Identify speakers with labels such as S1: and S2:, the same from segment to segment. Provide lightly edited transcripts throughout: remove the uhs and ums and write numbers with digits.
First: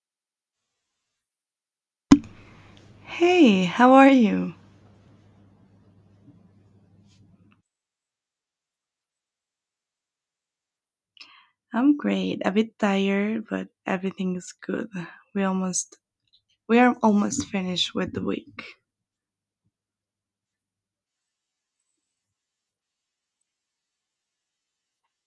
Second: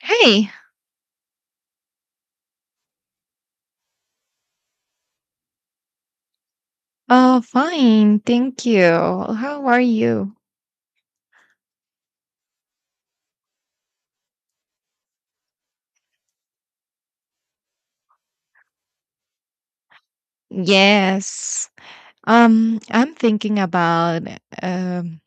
S1: Hey.
S2: Hey, how are you?
S1: Oh, fine, thank you. How are you?
S2: I'm great. A bit tired, but everything is good. We almost we are almost finished with the week.
S1: Yes. I'm thinking about um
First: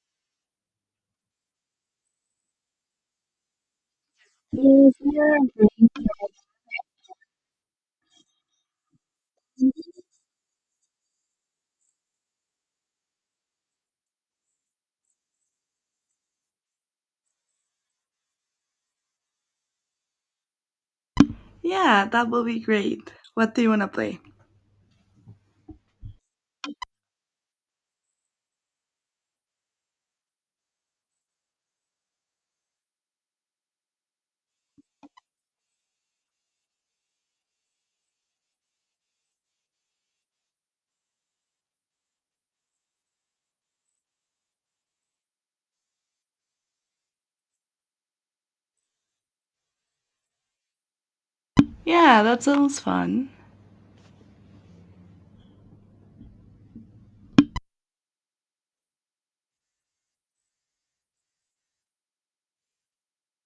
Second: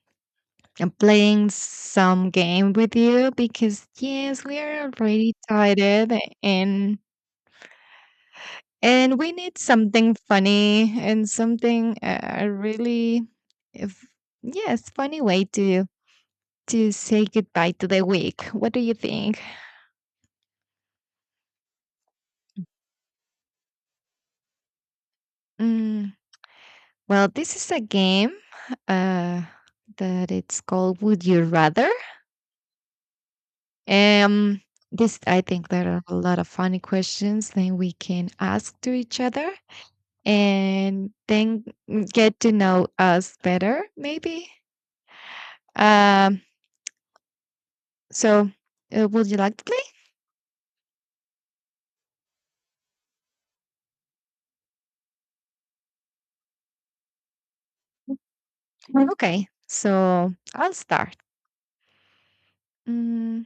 S1: playing some game with you because yes, we are
S2: Yes,
S1: already
S2: yeah.
S1: tired and and we need something funny and something really if yes, funny way to say goodbye to the week. What do you think?
S2: Yeah, that will be great. What do you want to play?
S1: Mm. Well, this is a game uh, that it's called Would You Rather? Um, this I think there are a lot of funny questions that we can ask to each other and then get to know us better, maybe. Um, so would you like to play?
S2: Yeah, that sounds fun.
S1: Mm. Okay, so I'll start. Mm,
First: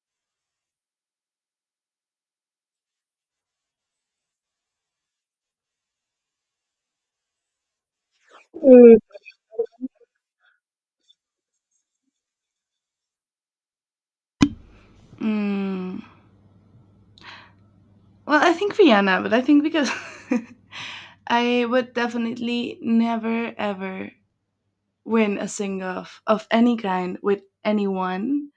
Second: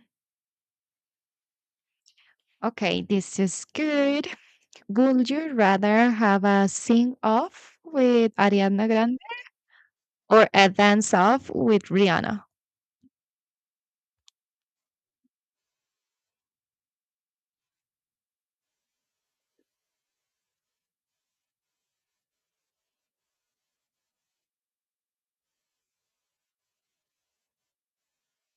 S1: okay, this is good. Would you rather have a sing off with Ariana
S2: Mm,
S1: Grande or a dance off with Rihanna?
S2: Mm, well, I think Vienna, but I think because I would definitely never ever win a sing off of any kind with anyone.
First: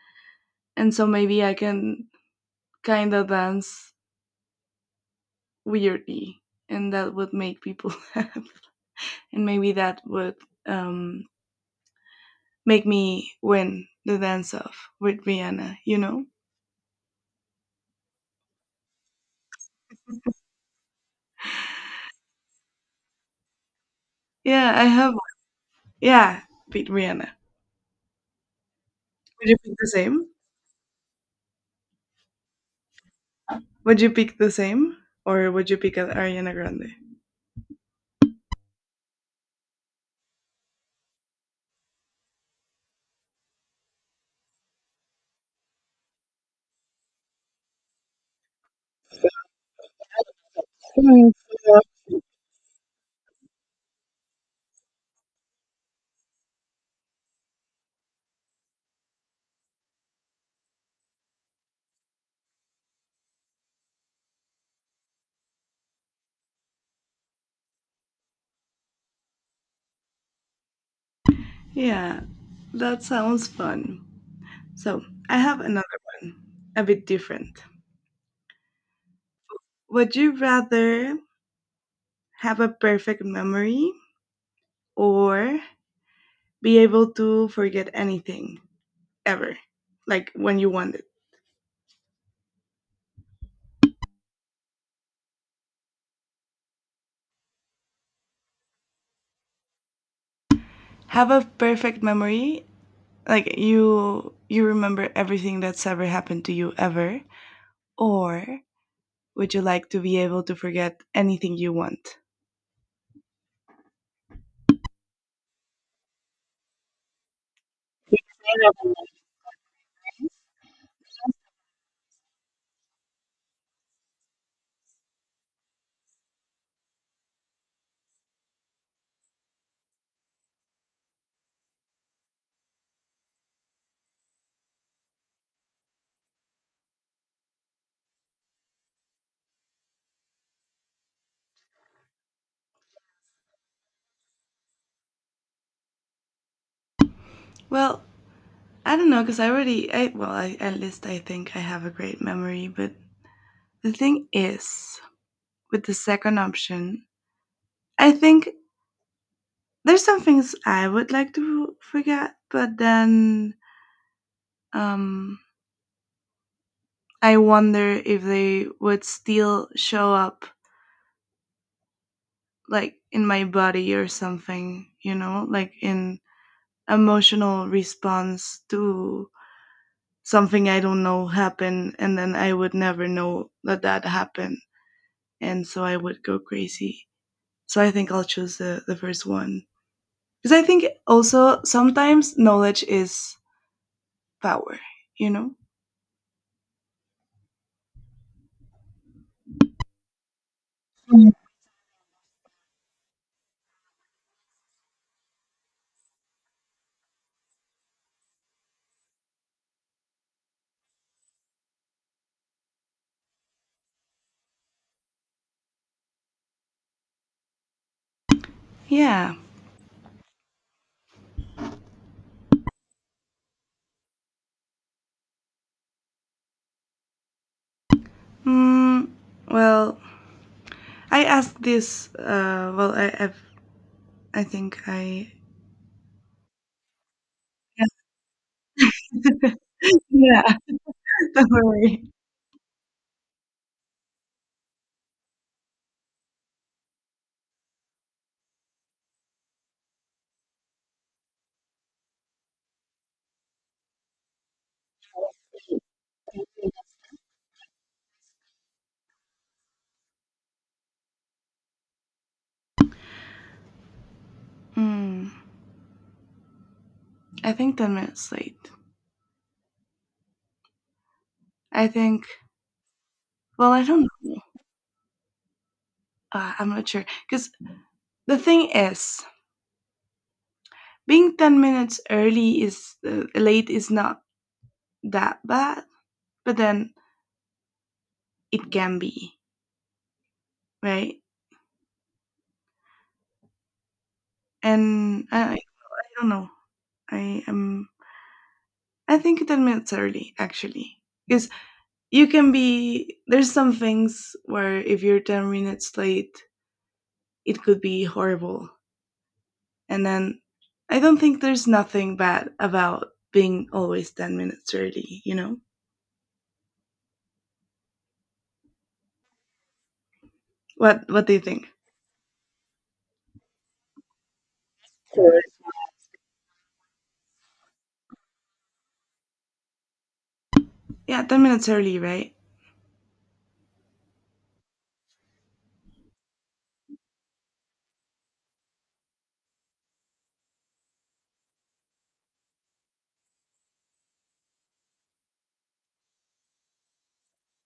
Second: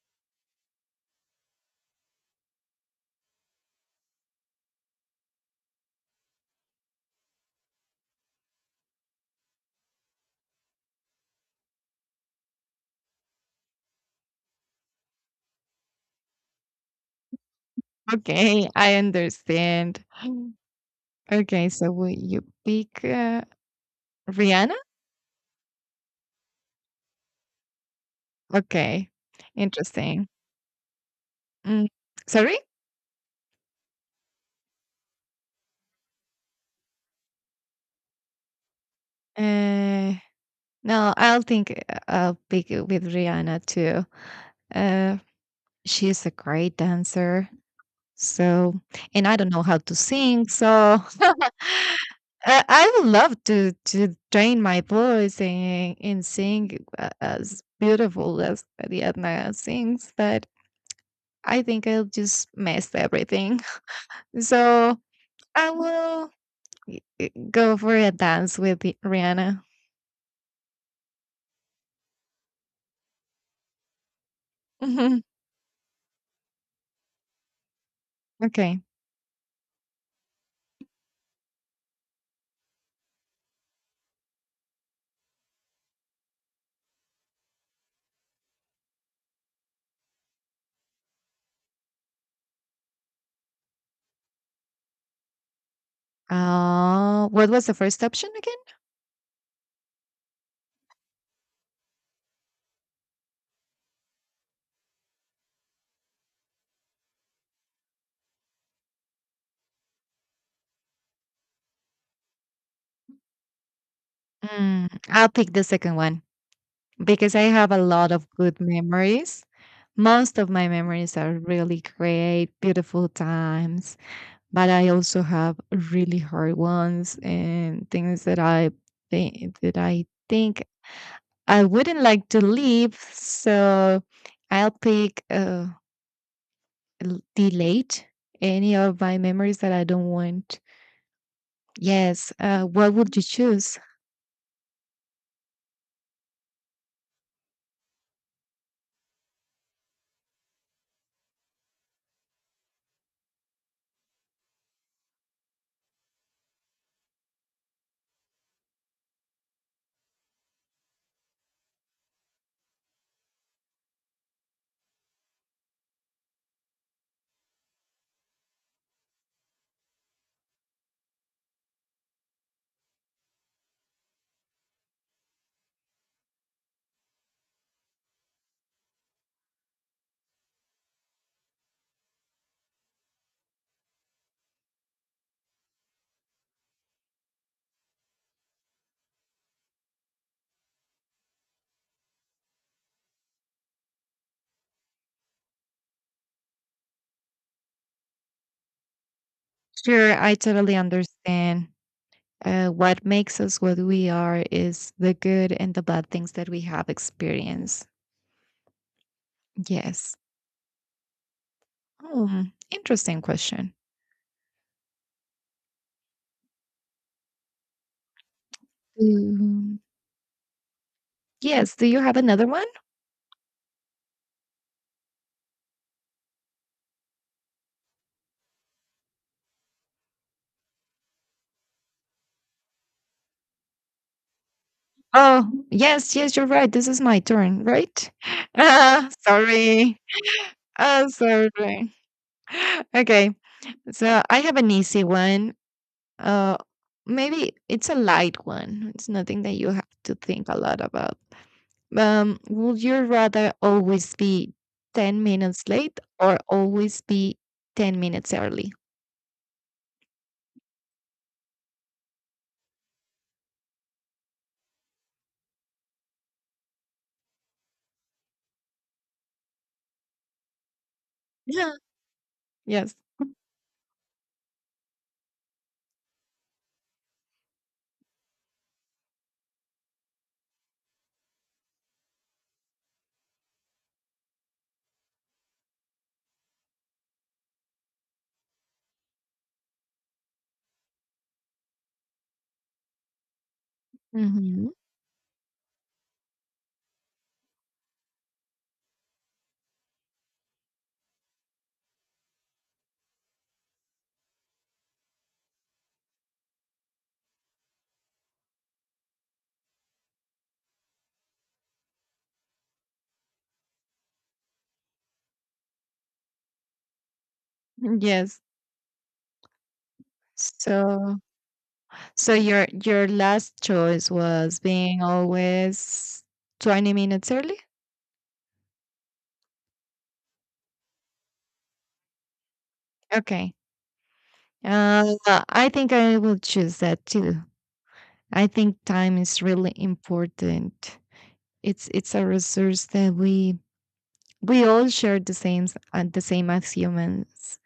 S2: And so maybe I can kind of dance weirdly, and that would make people laugh, and maybe that would um, make me win the dance off with Rihanna. You know?
S1: Okay, I understand. Okay, so will you pick
S2: Yeah,
S1: Rihanna?
S2: I have. One. Yeah, pick Rihanna.
S1: Okay,
S2: Would you pick the
S1: interesting.
S2: same?
S1: Mm, Sorry?
S2: Would you pick the same, or would you pick Ariana Grande?
S1: Uh, no, I'll pick it with Rihanna too. Uh, she's a great dancer. So, and I don't know how to sing. So,
S2: Hmm. Yeah,
S1: I would love to train my voice and sing as beautiful as Rihanna sings, but I think I'll just mess everything. So I will go for a dance with Rihanna.
S2: yeah, that sounds fun. So,
S1: Mhm.
S2: I have another one, a bit different.
S1: Okay.
S2: Would you rather have a perfect memory or be able to forget anything? Ever, like when you want it.
S1: What was the first option again?
S2: Have a perfect memory, like you remember everything that's ever happened to you ever, or would you like to be able to forget anything you want?
S1: I'll pick the second one because I have a lot of good memories. Most of my memories are really great, beautiful times, but I also have really hard ones and things that I think I wouldn't like to leave, so I'll pick delete any of my memories that I don't want. Yes. What would you choose?
S2: Well, I don't know, because I already I, well I, at least I think I have a great memory, but the thing is, with the second option, I think there's some things I would like to forget, but then um I wonder if they would still show up, like in my body or something, like in emotional response to something I don't know happened, and then I would never know that that happened, and so I would go crazy. So I think I'll choose the first one, because I think also sometimes knowledge is power, you know.
S1: Sure, I totally understand. What makes us what we are is the good and the bad things that we have experienced. Yes. Hmm, Interesting question.
S2: Yeah.
S1: Um, yes. Do you have another one?
S2: Mm, well, I asked this. Well, I've, I think I.
S1: Oh, yes, yes, you're right. This is my turn, right? Ah, sorry.
S2: Yeah. Don't
S1: Absolutely.
S2: worry.
S1: Okay, so I have an easy one. Uh, Maybe it's a light one. It's nothing that you have to think a lot about. Would you rather always be 10 minutes late or always be 10 minutes early?
S2: Mm. I think 10 minutes late.
S1: Yeah.
S2: I think,
S1: Yes.
S2: well, I don't know. I'm not sure. Because the thing is, being 10 minutes early is late is not that bad, but then it can be, right?
S1: Hmm.
S2: And I don't know. I am, I think 10 minutes early, actually. Because there's some things where if you're 10 minutes late, it could be horrible. And then I don't think there's nothing bad about being always 10 minutes early, you know?
S1: Yes.
S2: What
S1: So,
S2: what do you think?
S1: so, your last choice was being
S2: Sure.
S1: always 20 minutes early?
S2: Yeah, 10 minutes early, right?
S1: Okay. Uh, I think I will choose that too. I think time is really important. It's a resource that we all share the same and the same as humans.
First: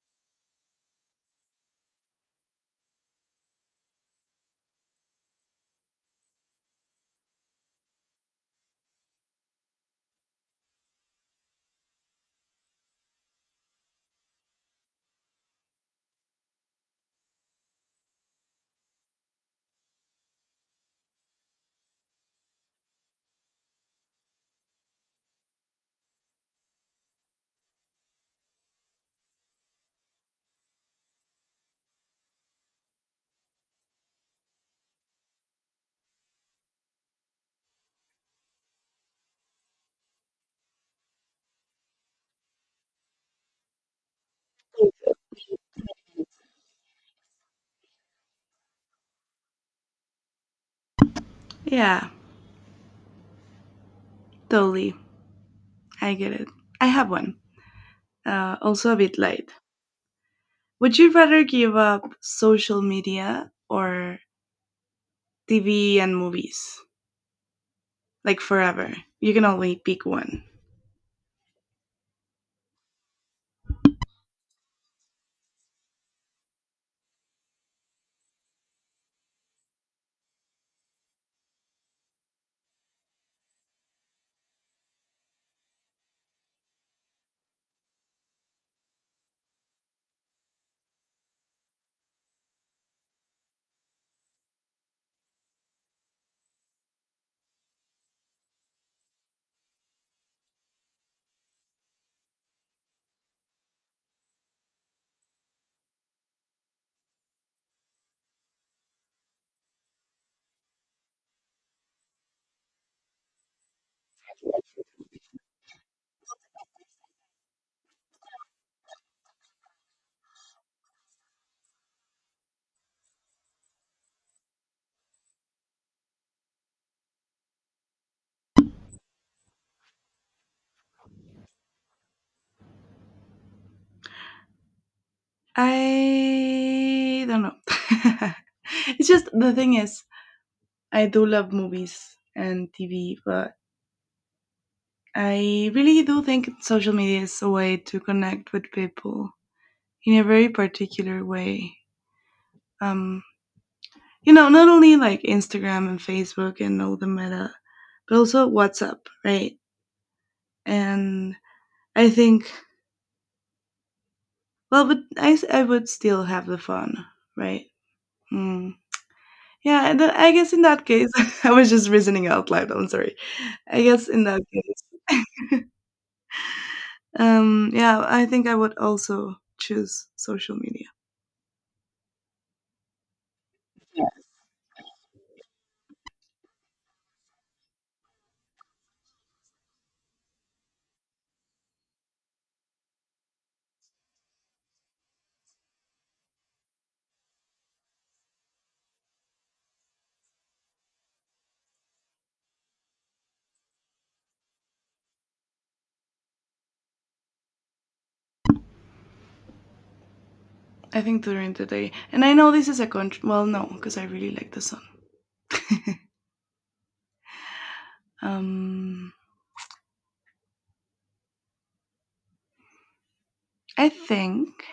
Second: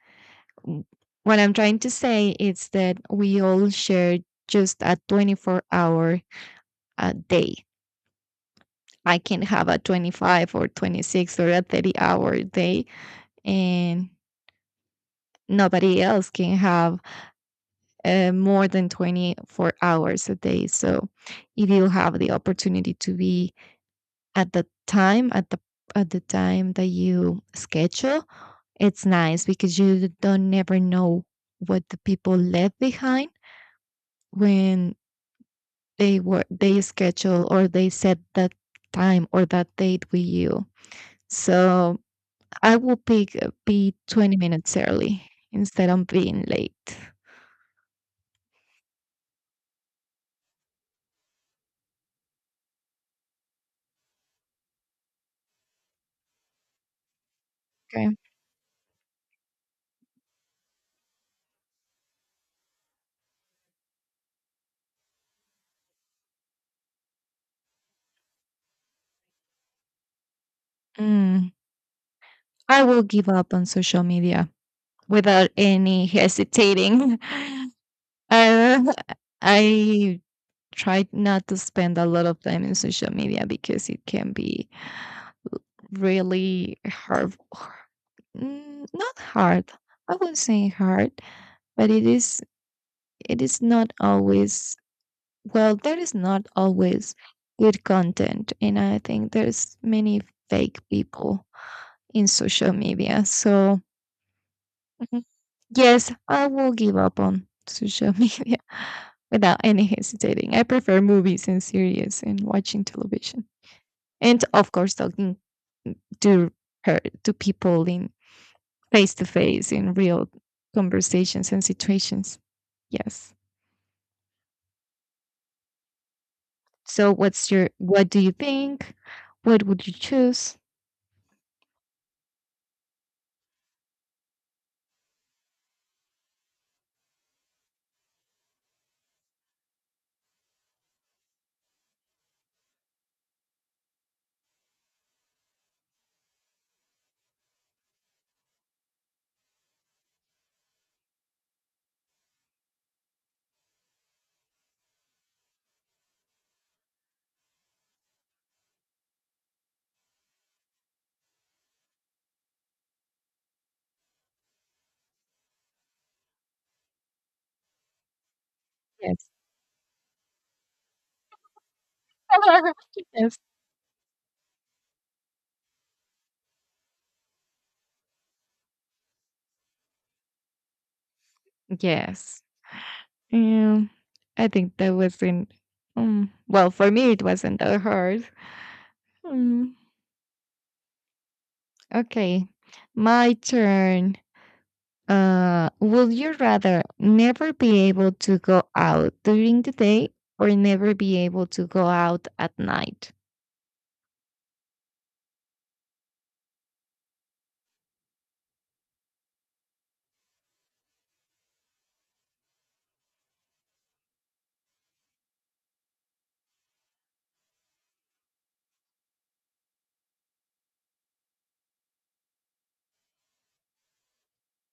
S1: W- What I'm trying to say is that we all share just a 24 hour day. I can have a 25 or 26 or a 30-hour day, and nobody else can have more than 24 hours a day. So, if you have the opportunity to be at the time at the at the time that you schedule, it's nice because you don't never know what the people left behind when they schedule or they set that time or that date with you. So I will pick be 20 minutes early instead of being late.
S2: Yeah, totally. I get it. I have one.
S1: Okay.
S2: Also a bit late. Would you rather give up social media or TV and movies? Like forever. You can only pick one.
S1: Mm, I will give up on social media without any hesitating. uh, I try not to spend a lot of time in social media because it can be really hard. Not hard, I wouldn't say hard, but it is not always, well, there is not always good content, and I think there's many fake people in social media. So, mhm, yes, I will give up on social media without any hesitating. I prefer movies and series and watching television, and of course talking to to people in face to face, in real conversations and situations. Yes. So what do you think, what would you choose?
S2: I don't know. It's just the thing is, I do love movies and TV, but I really do think social media is a way to connect with people in a very particular way. Um, Not only like Instagram and Facebook and all the meta, but also WhatsApp, right? And I think, well, but I would still have the fun, right? Mm.
S1: Yes.
S2: Yeah, and then I guess in that case, I was just reasoning out loud. I'm sorry.
S1: Yes,
S2: I guess in that case, yeah, I think I would also choose social media.
S1: yes. um, I think that wasn't well, for me it wasn't that hard. um, okay. My turn. Would you rather never be able to go out during the day or never be able to go out at night?
S2: I think during the day. And I know this is a country. Well, no, because I really like the sun. Um, I think.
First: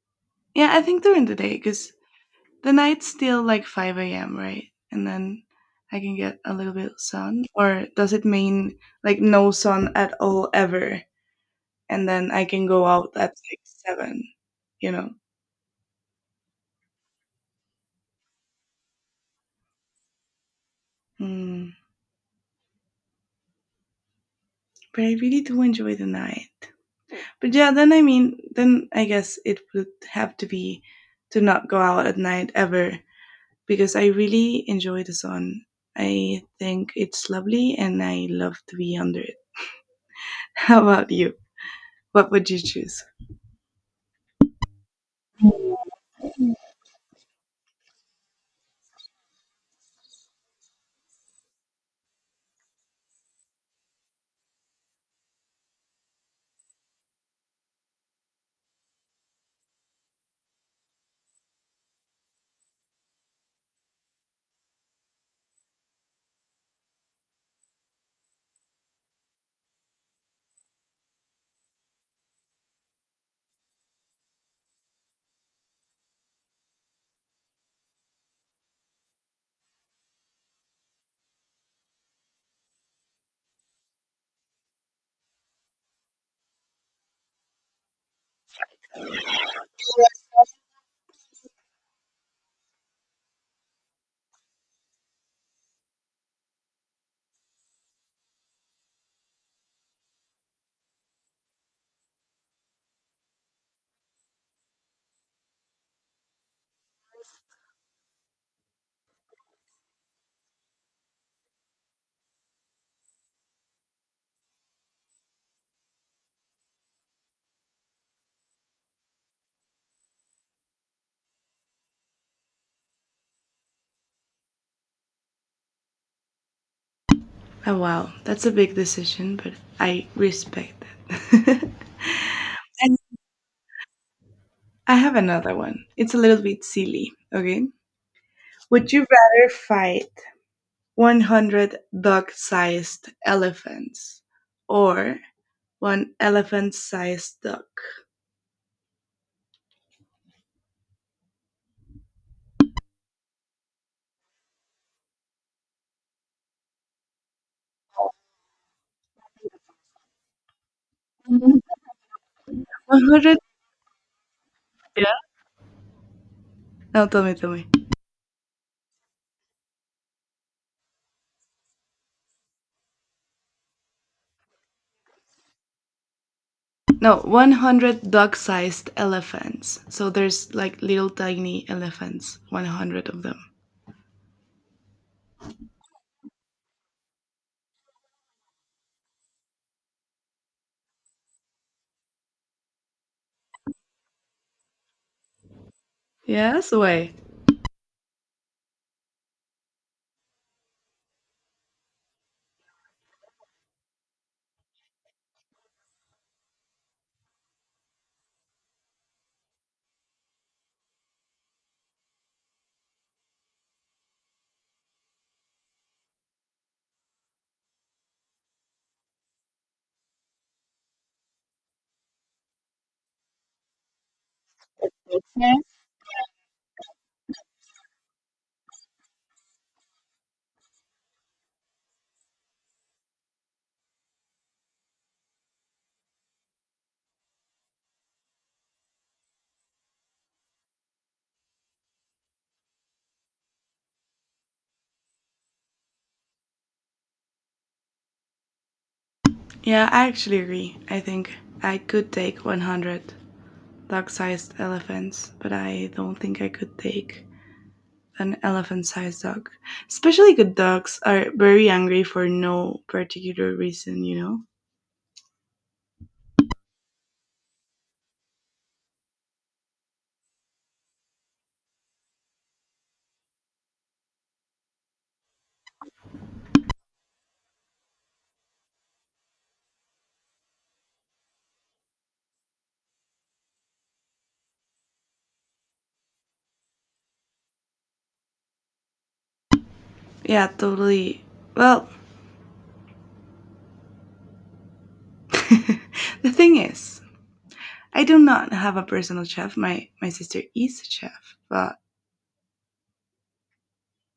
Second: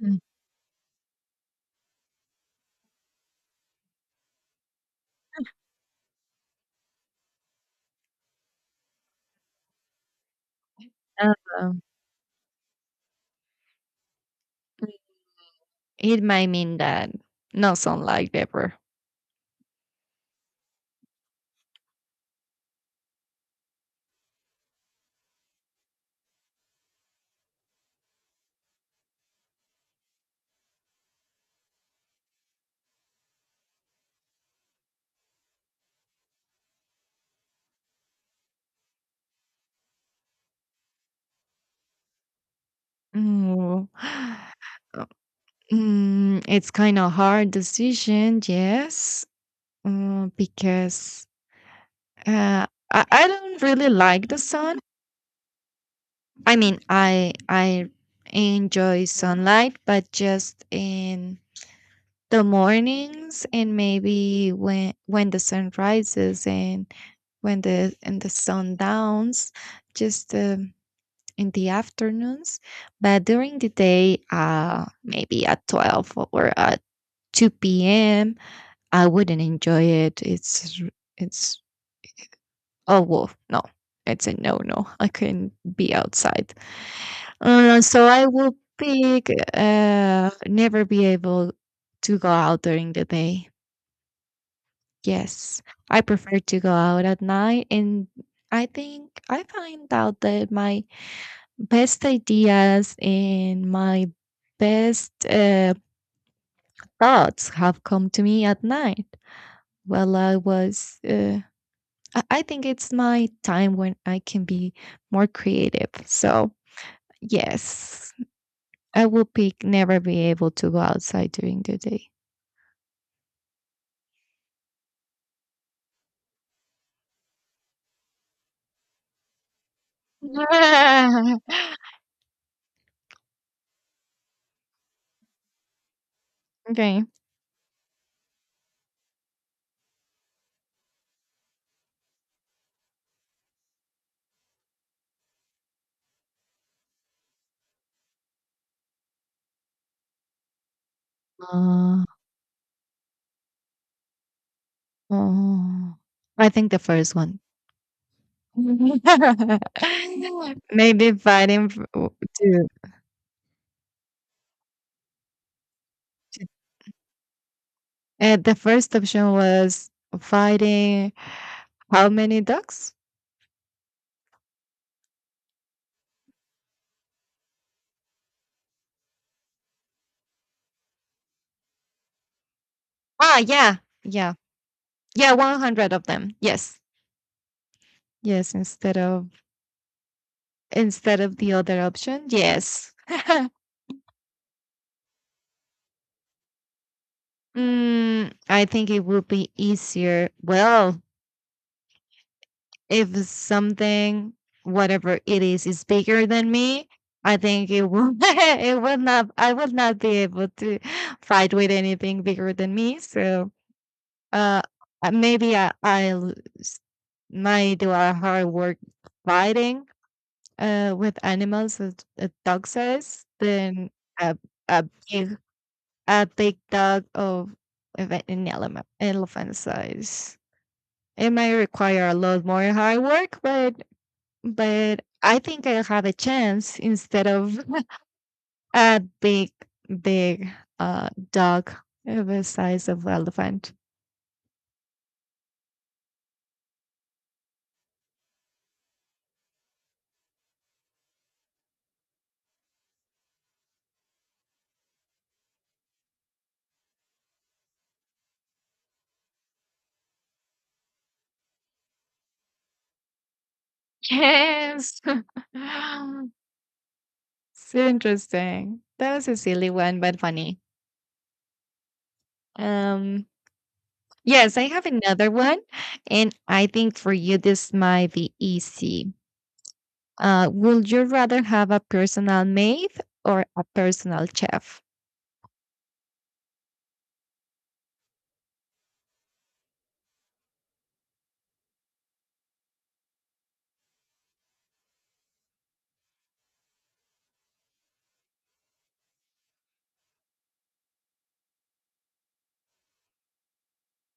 S1: Mm.
S2: Yeah, I think during the day because the night's still like 5 a.m., right? And then I can get a little bit of sun. Or does it mean like no sun at all ever?
S1: Uh,
S2: And then I can go out at like 7, you know?
S1: it might mean that no sunlight ever.
S2: Mm. But I really do enjoy the night. But yeah, then I mean, then I guess it would have to be to not go out at night ever, because I really enjoy the sun. I think it's lovely and I love to be under it. How about you? What would you choose?
S1: Mm. It's kind of hard decision, yes, because uh, I don't really like the sun. I mean, I enjoy sunlight, but just in the mornings and maybe when the sun rises and when the and the sun downs, just in the afternoons, but during the day maybe at 12 or at 2 p.m. I wouldn't enjoy it. It's r- it's Oh, well, no, it's a no, no, I couldn't be outside. So I will pick never be able to go out during the day. Yes, I prefer to go out at night, and I think I find out that my best ideas and my best thoughts have come to me at night. Well, I was, I think it's my time when I can be more creative. So, yes, I will pick never be able to go outside during the day.
S2: Oh, wow. That's a big decision, but I respect that. And I have another one. It's a little bit
S1: Okay.
S2: silly, okay? Would you rather fight 100 dog sized elephants or one elephant sized dog?
S1: Uh, oh, I think the first one. Maybe fighting f- w- to
S2: 100? Yeah. No, tell me, tell me.
S1: The first option was fighting how many ducks?
S2: No, 100 dog-sized elephants. So there's like little tiny elephants, 100 of
S1: Ah,
S2: them.
S1: yeah, yeah, yeah, 100 of them. Yes, yes. Instead of the other option, yes.
S2: Yes, way.
S1: I think it would be easier. Well, if something, whatever it is bigger than me, I think it will it will not I will not be able to fight with anything bigger than me. So uh maybe I will might do a hard work fighting with animals as a dog says than a a big
S2: Yeah.
S1: a big dog of an elephant size. It may require a lot more hard work, but I think I have a chance instead of a big, big dog of the size of elephant.
S2: Yeah, I actually agree. I think I could take 100 dog sized elephants, but I don't think I could take an elephant sized dog. Especially good dogs are very angry for no particular reason, you know?
S1: Yes. So interesting. That was a silly one, but funny. Um, yes, I have another one, and I think for you this might be easy. Would you rather have a personal maid or a personal chef?
S2: Yeah, totally. Well, the thing is, I do not have a personal chef. My sister is a chef, but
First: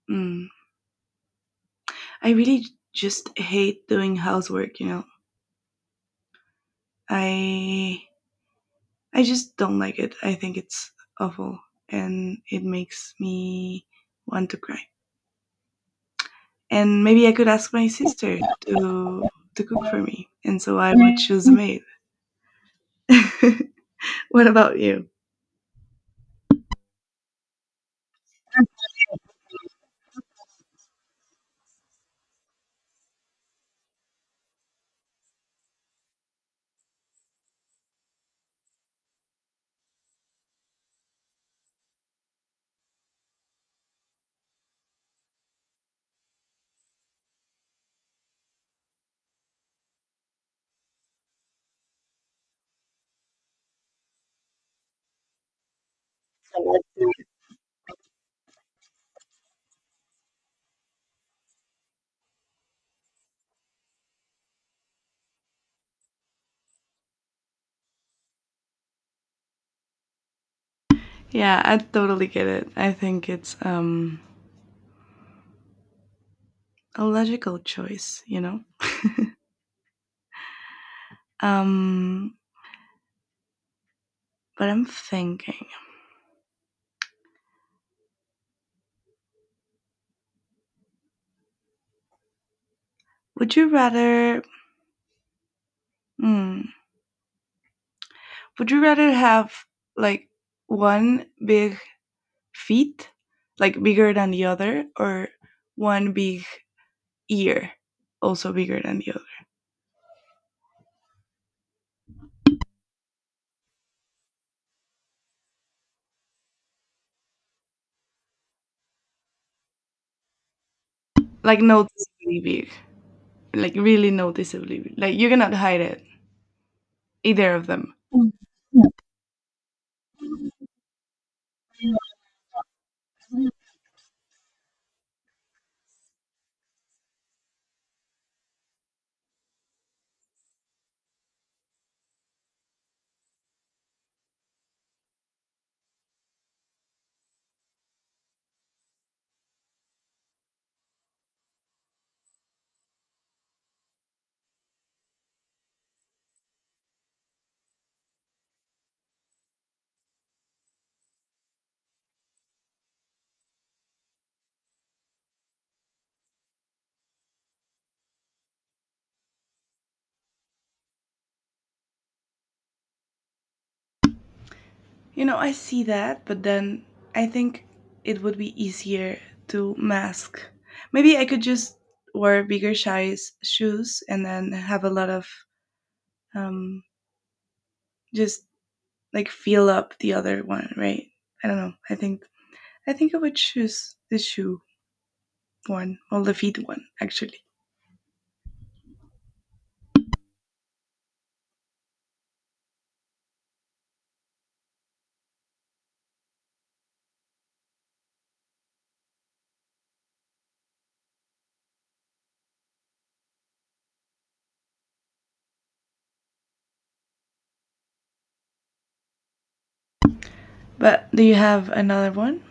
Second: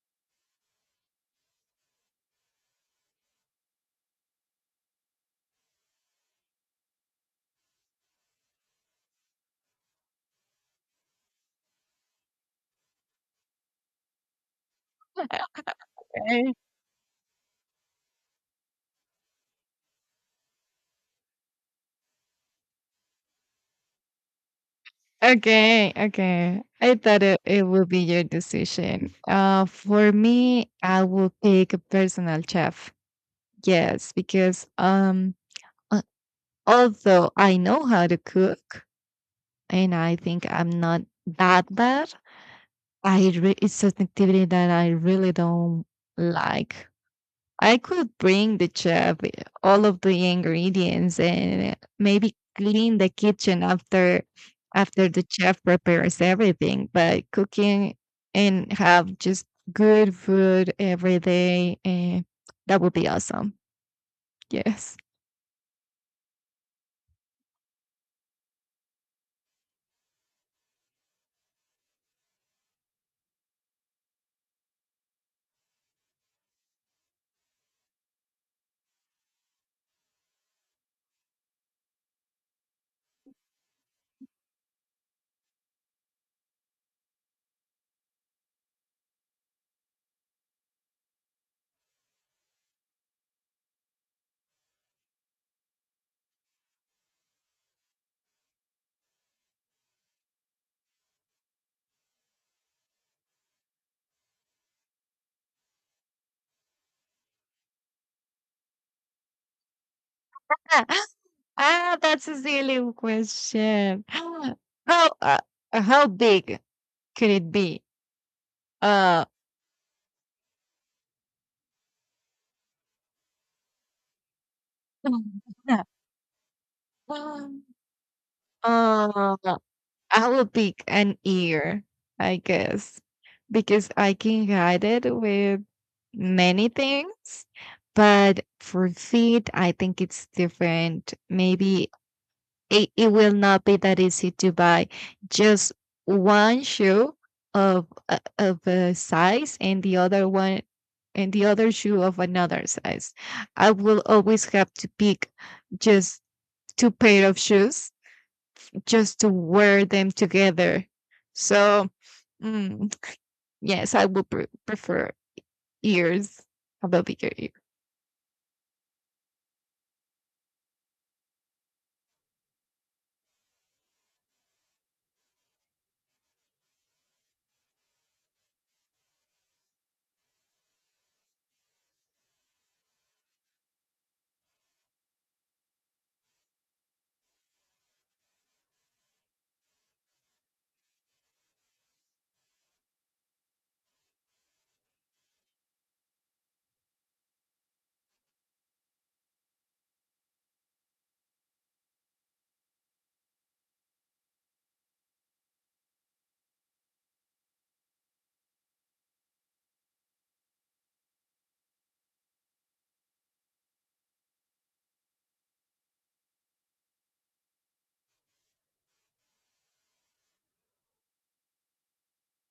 S2: Mm. I really just hate doing housework. I I just don't like it. I think it's awful and it makes me want to cry. And maybe I could ask my sister to to cook for me. And so I would choose a maid. What about you?
S1: Okay, okay. I thought it would be your decision. For me, I will pick a personal chef. Yes, because uh, although I know how to cook, and I think I'm not that bad, it's an activity that I really don't like. I could bring the chef all of the ingredients and maybe clean the kitchen after the chef prepares everything, but cooking and have just good food every day, that would be awesome. Yes.
S2: Yeah, I totally get it. I think it's a logical choice. Um but I'm thinking, would you rather. Hmm. Would you rather have like one big feet, like bigger than the other, or one big ear, also bigger than the other?
S1: Ah, that's a silly question. How uh, how big could it be? Uh,
S2: Like noticeably big, like really noticeably big. Like you cannot hide it,
S1: uh,
S2: either of them. Mm. Yeah.
S1: I will pick an ear, I guess, because I can hide it with many things. But for feet, I think it's different. Maybe it will not be that easy to buy just one shoe of a size and the other one and the other shoe of another size. I will always have to pick just two pair of shoes just to wear them together. So, mm, yes, I would prefer ears, a bigger ear.
S2: You know, I see that, but then I think it would be easier to mask. Maybe I could just wear bigger size shoes and then have a lot of um, just like feel up the other one, right? I don't know. I think I would choose the shoe one or the feet one actually. But do you have another one?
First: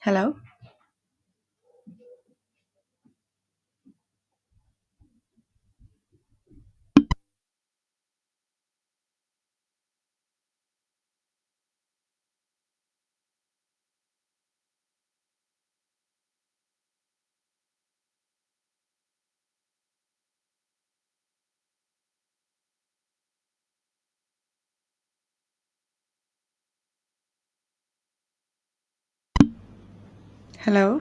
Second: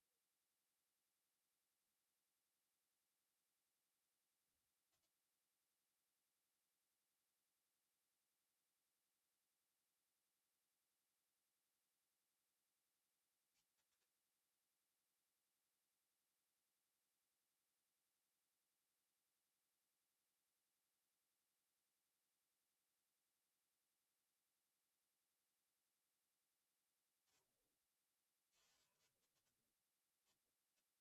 S2: Hello, hello.